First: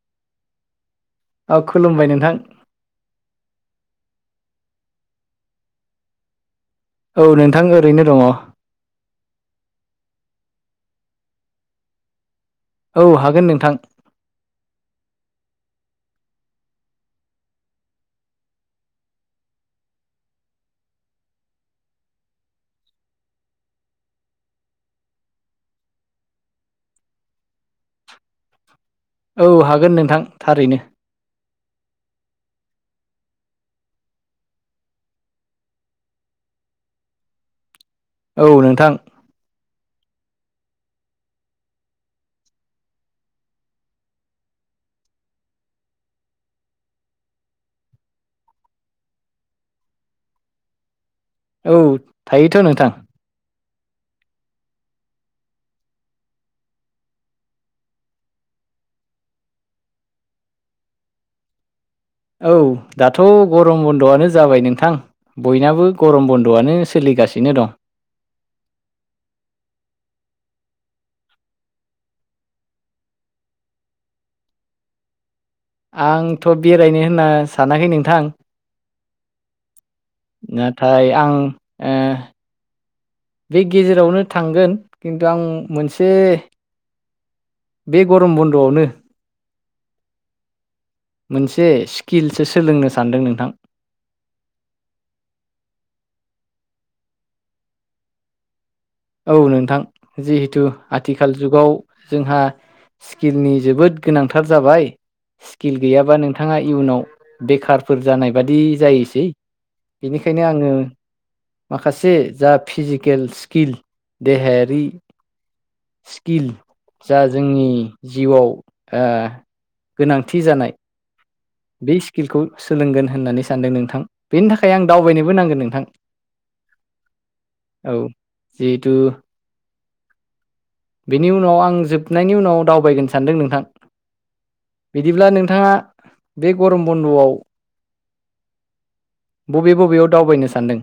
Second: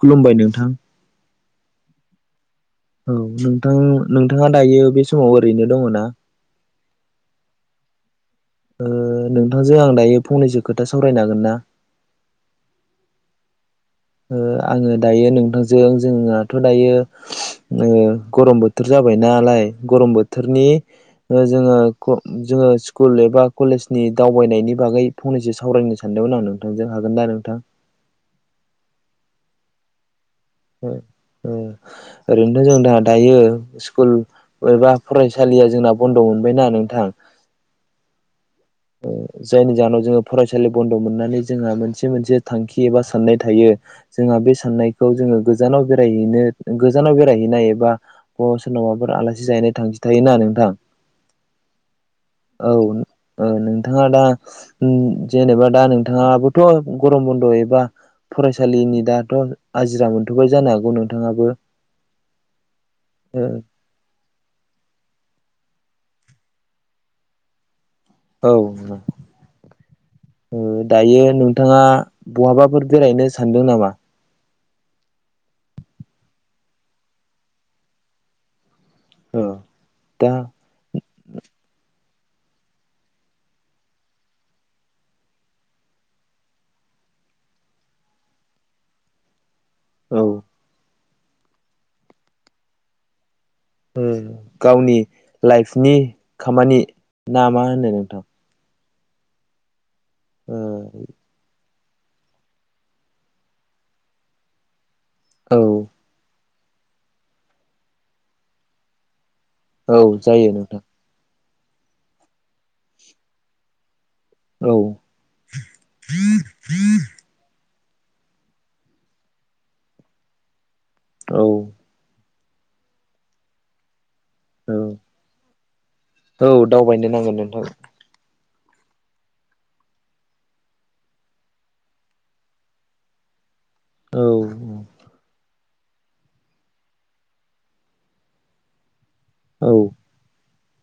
खुलुमबाय नोंथां औ खुलुमबाय नोंथां औ नोंथां नोंथाङा दायो बे समाव ओरैनो दङ ना औ नोंथां ओरैनो दङ। ओ नोंथांजों आं दायो फंनैसो खोथा सावरायनो हागोन ना? औ हागोन नोंथां। ओ आङो दायो नोंथांजों जोंनाथ' दायो ओ गरम बोथोर जाबायनालाय गरम बोथोरनि जोङो आङो स्कुल एबा कलेजनि दावबायनायनि बागै फंनैसो सावरायनो सानदोंमोन आं नोंथांजों हागोन ना नोंथां उ औ हागोन नोंथां थारैनो ओरैनोथ' जों द दायो स्कुल एबा फरायसालिया जोंना बन्द'मोन मोनबायना नोंथां औ नोंथां जायनि ज' ज जोङो फरायसालि बन्द' मोननानै जोंहा मोनसे मोनसे थांखि एबा साननाय थायो जोंहा बे साननायखौ जों गोजाव बेनो गोजानाव बेरायहैनाय एबा बा सोरनावबाफोर आलासि जाहैनो थां थायोना नोंथां औ थायोथ' औ नोंथां नोंथाङा दा जेनेबा दा नोंथाङाबोथ' गरम बन्द' एबा फरायसालिनि दाथ' आजिरा मोनथ'बाय जानो हागौ नोंथाङाबो औ दाथ' गरम बन्द'आनो जाबाय नोंथां बयनाबो बो गरम बन्द'आनो सोलिगासिनो दं औ औ दायो नोंथाङा बहाबाफोर बेरायनो सानदों नामा आंथ' बेरायनो होनना सानाखै नोंथां औ दा नाथाय आं बे गेजेरावनो थांगोन खिन्थु आं मोनसे बे गरम बन्द'आवनो औ मोनसे स्किलसो सोलोंनो सानदों नोंथां गावनि लाइफनि खामानि ना मा होनो नोंथां औ नोंथां ओ जिहेथु आथिखाल जुगाव जोंहा स्किलनि जोबोद गोनांथार जाबाय औ स्किल गैयाबा नों नोंथाङा इयुनाव बेखारफोर जानाय बादि जायोसै औ बेनिखायनो जायो आङो नोंथां माखासे जा फिजिकेल स्किल औ देहायारि स्किल जा जोंनि जिउआव गोनांथि जानाय औ बे स्किलखौ सोलोंगोन होननानै सानदों नोंथां बेनि थाखाय औ आं दावबायनोबो नांगोन नोंथां औ दावबायनो नांगोन नोंथां औ जिहेतु बेनि उनाव आं जोबनायनि उनाव दावबायगोनो सानदों नोंथां औ बिदिब्ला नोंथाङा बे गरम बन्द'आव बबे औ बबेयाव दावबायनो सानदों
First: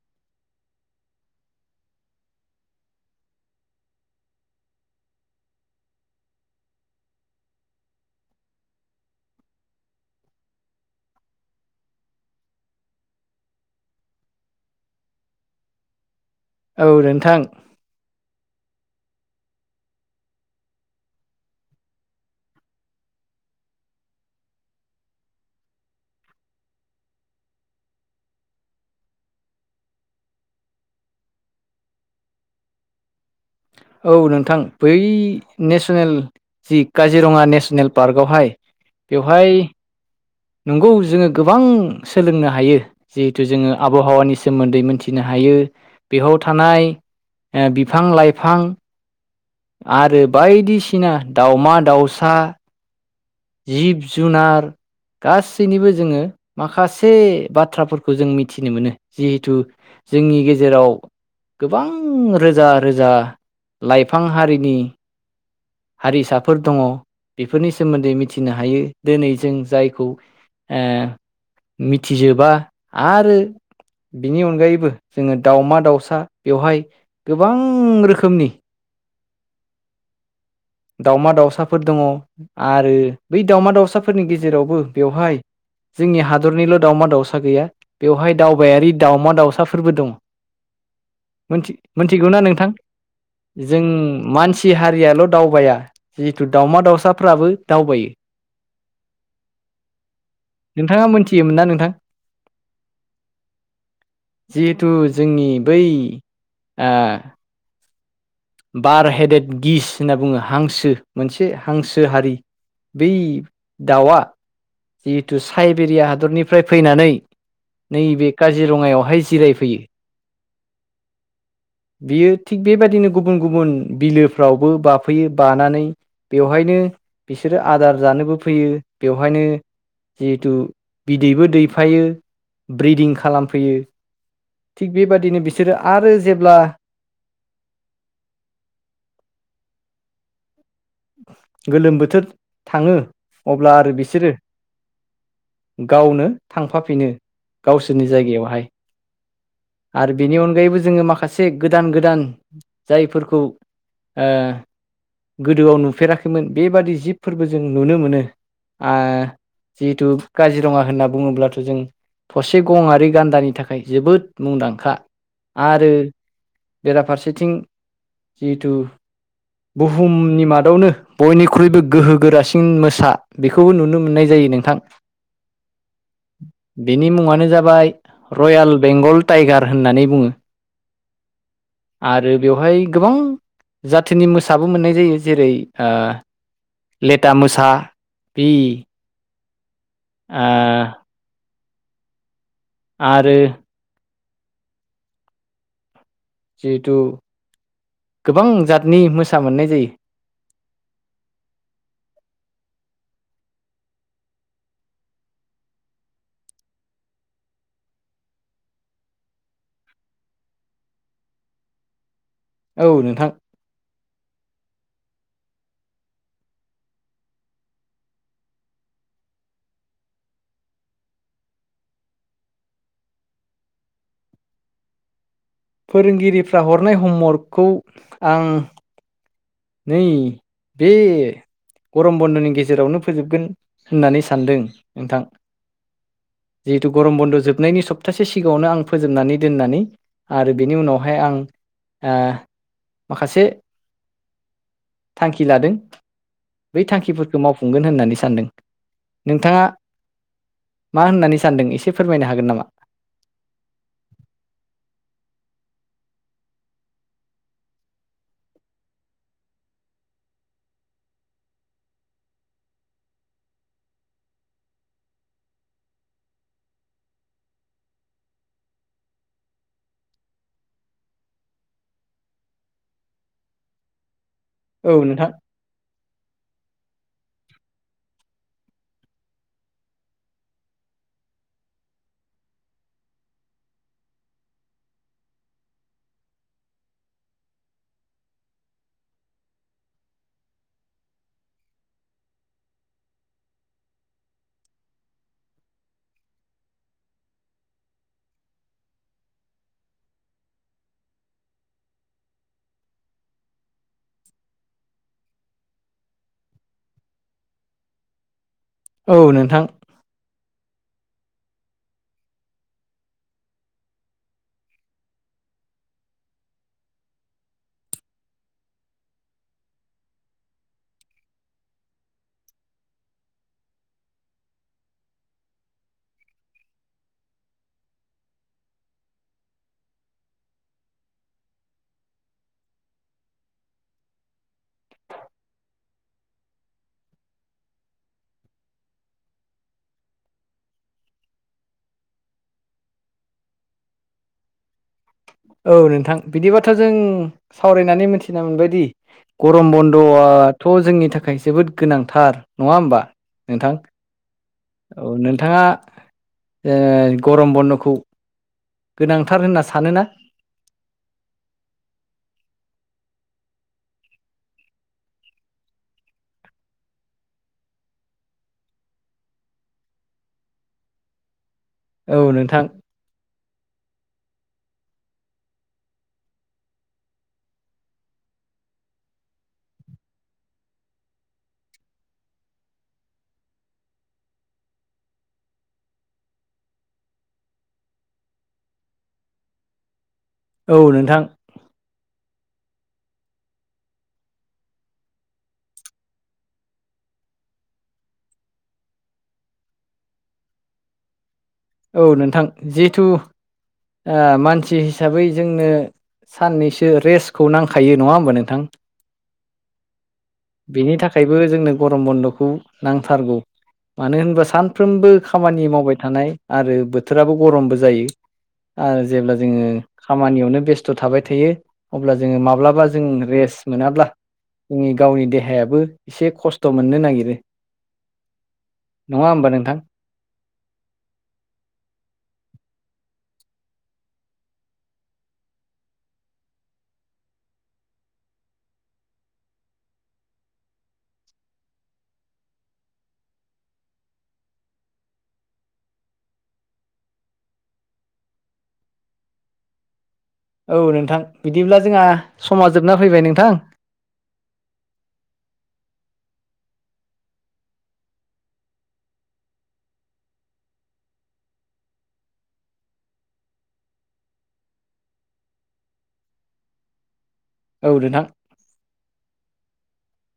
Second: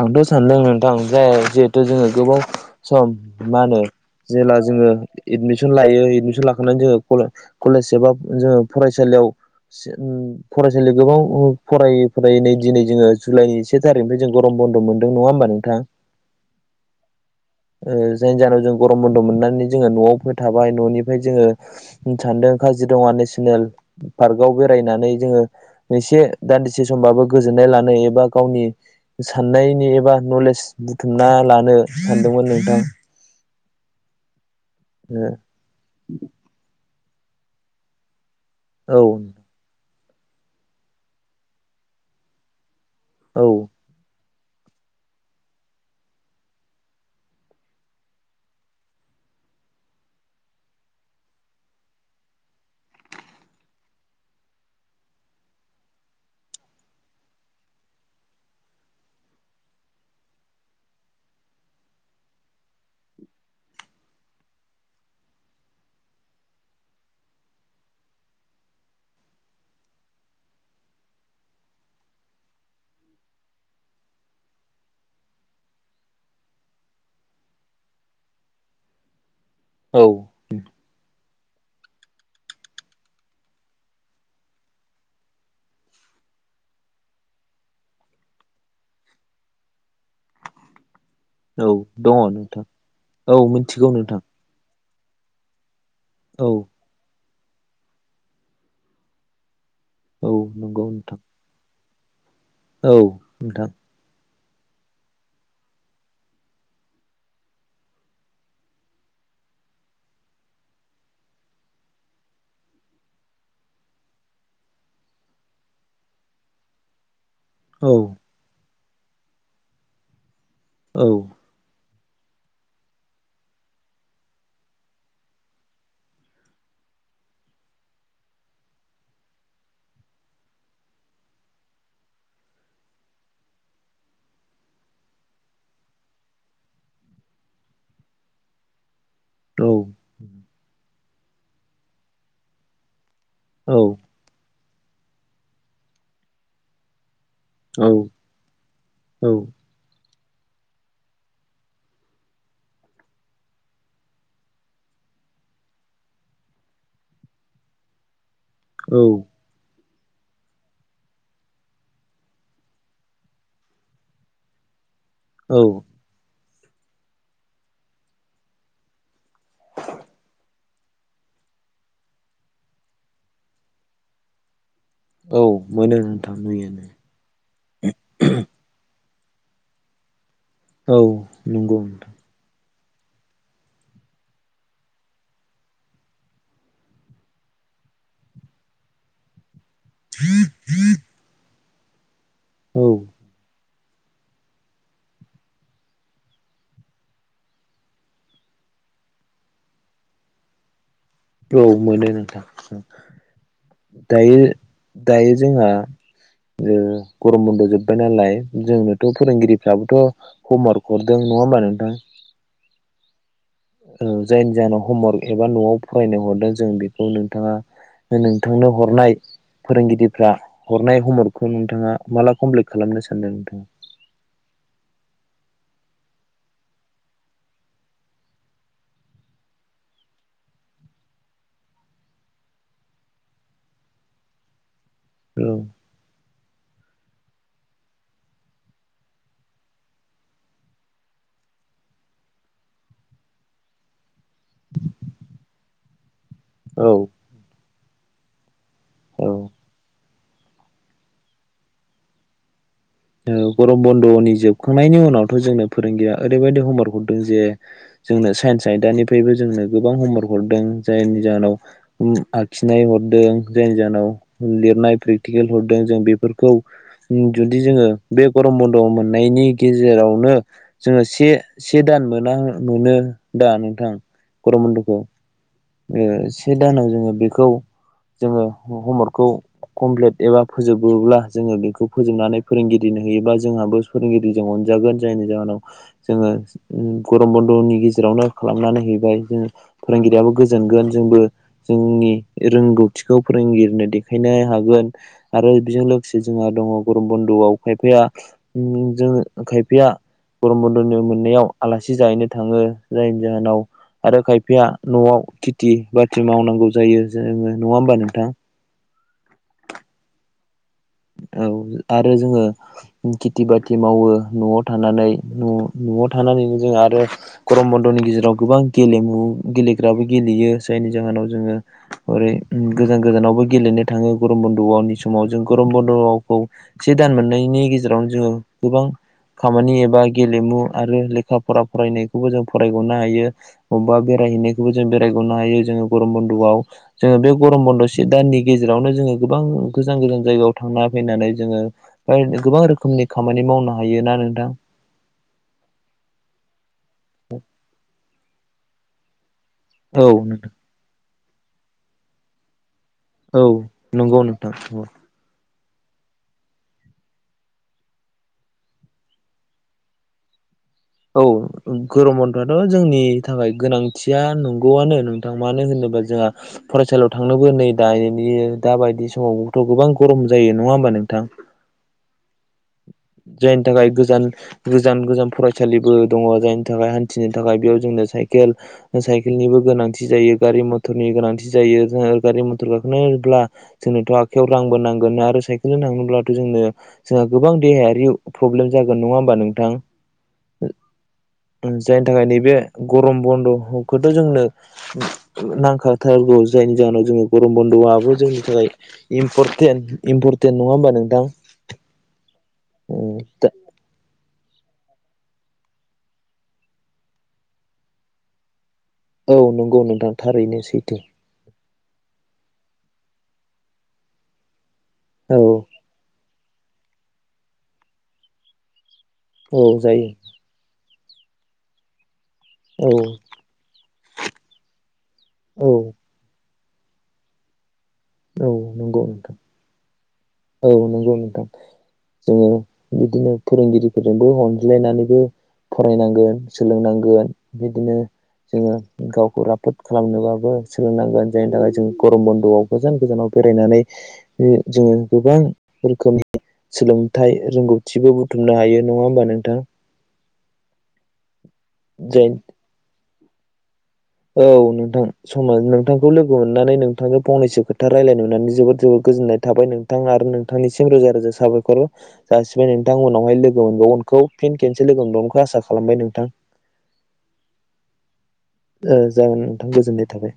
आंथ' सानदों नोंथां जाय जिहेथु जोङो गोबाव सम मा होनो जेब्ला जोङो एदमिसन लायो एदमिसन लाखनानै जोङो कलेज एबा जोङो फरायसालियाव फरायसालियाव गोबां फरायै फरायै नै दिनै जोङो जुलाइनि से थारिखनिफ्राय जों गरम बन्द' मोनदों नङा होमबा नोंथां औ नोंथां ओ जायनि जाहोनाव जों गरम बन्द' मोननानै जोङो न'आव फै थाबाय न'निफ्राय जोङो सानदों काजिरङा नेसनेल पार्कव बेरायनानै जोङो एसे दान्दिसे समबाबो गोजोननाय लानो एबा गावनि साननायनि एबा नलेज बुथुमना लानो सानदोंमोन नोंथां औ नोंथां बै नेसनेल जि काजिरङा नेसनेल पार्कआवहाय औ बेवहाय नंगौ जोङो गोबां सोलोंनो हायो औ जिहेथु जोङो आबहावानि सायाव सोमोन्दै मिथिनो हायो बेयाव थानाय बिफां लाइफां आरो बायदिसिना दाावमा दाउसा जिब जुनार गासैनिबो जोङो माखासे बाथ्राफोरखौ जों मिथिनो मोनो जिहेथु जोंनि गेजेराव गोबां रोजा रोजा लाइफां हारिनि हारिसाफोर दङ बेफोरनि सोमोन्दै मिथिनो हायो दिनै जों जायखौ ओ मिथिजोबा आरो बिनि अनगायैबो जोङो दाावमा दाउसा बेवहाय गोबां रोखोमनि औ दावमा दाउसाफोर दङ आरो बै दाावमा दाउसाफोरनि गेजेरावबो बेवहाय जोंनि हादरनिल' दावमा दाउसा गैया बेवहाय दावबायारि दावमा दाउसाफोरबो दङ [inaudible] औ दङ मोनथिगौना नोंथां औ जों मिथिगौ नोंथां मानसि हारि याल' दावबाया जेहेतु औ दावउमा दाउसाफ्राबो दावबायो औ नंगौ नोंथाङा नोंथां मोनथियोमोन ना नोंथां औ नोंथां जिहेथु जोंनि बै बार हेडेद गिस होनना बुङो हांसो मोनसे हांसो हारि बे दावा जिहेतु साइबेरिया हादरनिफ्राय फैनानै औ नैबे काझिरङा रङायावहाय जिरायफैयो औ बियो थिग बेबायदिनो गुबुन गुबुन बिलोफ्रावबो बाफैयो बानानै बेवहायनो बिसोरो आदार जानोबो फैयो बेवहायनो जिहेथु बिदैबो दैफायो ब्रिदिं खालामफैयो थिग बेबादिनो बिसोरो आरो जेब्ला औ गोलोम बोथोर थाङो अब्ला औ आरो बिसोरो गावनो थांफाफिनो औ गावसोरनि जायगायावहाय आरो बेनि अनगायैबो जोङो माखासे गोदान गोदान जायफोरखौ ओ गोदोआव नुफेराखैमोन बेबादि जिबफोरबो जों नुनो मोनो आ औ जिहेथु काजिरङा होनना बुङोब्लाथ' जों थसे गंआरि गान्दानि थाखाय जोबोद मुंदांखा औ आरो बेराफारसेथिं जिहेथु बुहुमनि मादावनो बयनिख्रुइबो गोहो गोरासिन मोसा बेखौबो नुनो मोननाय जायो नोंथां औ मोनो नोंथां नुयो बिनि मुङानो जाबाय रयेल बेंगल टाइगार होननानै बुङो औ नंगौ नोंथां आरो बेवहाय गोबां जाथिनि मोसाबो मोननाय जायो जेरै ओ लेटा मोसा ओम ए औ आरो जिहेथु गोबां जातनि मोसा मोननाय जायो औ मोनो नोंथां दायो दायो जोंहा ओ गरम बन्द' जोब्बाय नालाय जोंनोथ' फोरोंगिरिफ्राबोथ' हमवार्क हरदों नङा होमबा नोंथां औ नोंथां जायनि जाहोनाव हमवार्क एबा न'आव फरायनो हरदों जों बेखौ नोंथाङा नोंथांनो हरनाय फोरोंगिरिफ्रा हरनाय हरखौ नोंथाङा माला कमप्लिट खालामनो सानदों नोंथाङा [unintelligible] फोरोंगिरिफ्रा हरनाय हमवरकखौ आं नै बे गरम बन्द'नि गेजेरावनो फोजोबगोन होननानै सानदों नोंथां औ जिहेतु गरम बन्द' जोबनायनि सप्तासे सिगाङावनो आं फोजोबनानै दोननानै आरो बेनि उनावहाय आं आ माखासे थांखि लादों बै औ थांखिफोरखौ मावफुंगोन होननानै सानदों औ नोंथाङा मा होननानै सानदों एसे फोरमायनो हागोन नामा औ गरम बन्द'नि जोबखांनायनि उनावथ' जोंनो फोरोंगिरिया ओरैबायदि हमवरक हरदों जे जोंनो साइन्स आयदानिफ्रायबो जोंनो गोबां हमवर्क हरदों जायनि जाहोनाव ओम आखिनाय हरदों जायनि जाहोनाव लिरनाय प्रेकटिकेल हरदों जों बेफोरखौ जोङो बे गरम बन्द' मोननायनि गेजेरावनो जोङो से से दान मोना मोनो दा नोंथां औ गरमन्द'खौ नोंथां ओ से दानाव जोङो बेखौ जोङो हमवरकखौ कमप्लिट एबा फोजोबोब्ला जोङो बेखौ फोजोबनानै फोरोंगिरिनो होयोबा जोंहाबो फोरोंगिरिजों अन- जागोन जायनि जाहोनाव जोङो ओम गरम बन्द'नि गेजेरावनो खालामनानै हैबाय जों फोरोंगिरियाबो गो- जोनगोन जोंबो जोंनि रोंगौथिखौ फोरोंगिरिनो देखायनो हागोन आरो बेजों लोगोसे जोंहा दङ गरम बन्दआव खायफाया ओम जों खायफाया गरम बन्दनो मोननायाव आलासि जाहैनो थाङो जायनि जाहोनाव आरो खायफाया न'आव खेथि बाथि मावनांगौ जायो जोङो नङा होमबा नोंथां औ नोंथां औ आरो जोङो खेथि बाथि मावो न'आव थानानै न' न'आव थानानैनो जों आरो गरम बन्द'नि गेजेराव गोबां गेलेमु गेलेग्राबो गेलेयो जायनि जाहोनाव जोङो ओरै गोजान गोजानावबो गेलेनो थाङो गरम बन्द'नि समाव जों गरम बन्द'खौ से दान मोननायनि गेजेरावनो जोङो गोबां खामानि एबा गेलेमु आरो लेखा फरा फरायनायखौबो जों फरायगावनो हायो अबबा बे बेरायहैनायखौबो जों बेरायगरनो हायो जोङो गरम बन्द'आव जोङो बे गरम बन्द' से दाननि गेजेरावनो जोङो गोबां गोजान गोजान जायगायाव थांना फैनानै जोङो गोबां रोखोमनि खामानि मावनो हायो ना नोंथां औ नोंथां बिदिबाथ' जों सावरायनानै मिथिना मोनबायदि गरम औ नोंथां बन्द'आथ' जोंनि थाखाय जोबोद गोनांथार नङा होमबा औ नोंथां नंगौनो औ नोंथाङा ओ गरम बन्द'खौ गोनांथार होनना सानोना औ गरम बन्दआथ' जोंनि थाखाय गोनांथिया नंगौआनो नोंथां मानो होनो बा जोंहा फरायसालियाव थांनोबो नै दानि दा बायदि समावथ' गोबां गरम जायो नङा होमा बा नोंथां औ नोंथां जत [unintelligible] थाखाय गोजान गोजान गोजान फरायसालिबो दङ जायनि थाखाय हान्थिनो थाखाय बेयाव जोंनो साइकेल साइकेलनिबो गोनांथि जायो गारि मथरनि गोनांथि जायो जोंहा गारि मथर गाखोनोब्ला जोंनोथ' आखायाव रांबो नांगोन आरो साइकेलजों थांनोब्लाथ' जोंनो जोंहा गोबां देहायारि प्रब्लेम जागोन नङा होमबा नोंथां औ नोंथां ओ जायनि थाखाय नैबे गरम बन्द' ह खौथ' जोंनो नांखाथारगौ जायनि जाहोनाव जोङो गरम ब बन्द'बो जोंनि थाखाय इम्परटेन्ट इम्परटेन्ट नङा होमबा नोंथां औ नोंथां जिहथु ओ मानसि हिसाबै जोंनो साननैसो रेस्टखौ नांखायो नङा होमबा नोंथां औ नंगौ नोंथां थारैनो बेनि सैथो थाखायबो जोंनो गरम बन्द'खौ नांथारगौ मानो होनोबा सानफ्रोमबो औ खामानि मावबाय थानाय आरो बोथोराबो गरमबो जायो आरो जेब्ला औ जोङो जायो खामानियावनो बेस- थ' थाबाय थायो अब्ला जोङो माब्लाबा औ जों रेस्ट मोनाब्ला जोंनि गावनि औ देहायाबो एसे खस्थ' मोननो नागिरो औ नंगौ नङा नोंथां होमबा औ नंगौ नोंथां जोङो बिदिनो फोरोंगिरिफोरजोंबो अनज्लायनानैबो फरायनांगोन सोलोंनांगोन बिदिनो जोङो गावखौ राफोद खालामनोबाबो सोलोंनांगोन जायनि थाखाय जों गरम बन्द'आव गोजान गोजानाव बेरायनानै जोङो गोबां रोखोमनि सोलोंथाइ रों- गौथिबो बुथुमनो हायो नङा होमबा नोंथां औ नोंथां बिदिब्ला जोंहा जायनि समा जोबना फैबाय नोंथां औ नोंथां समा नोंथांखौ लोगो मोननानै नोंथांजों फंनैसो खोथा रायलायनो मोननानै जोबोद जोबोद गोजोननाय थाबाय नोंथां आरो नोंथांनिसिम रोजा रोजा साबायखर जासिबाय नोंथां उनावहाय लोगो मोनबावगोन खौ फिन केनसे लोगो मोनबावगोनखौ आसा खालामबाय नोंथां औ नोंथां ओ जागोन नोंथां गोजोननाय थाबाय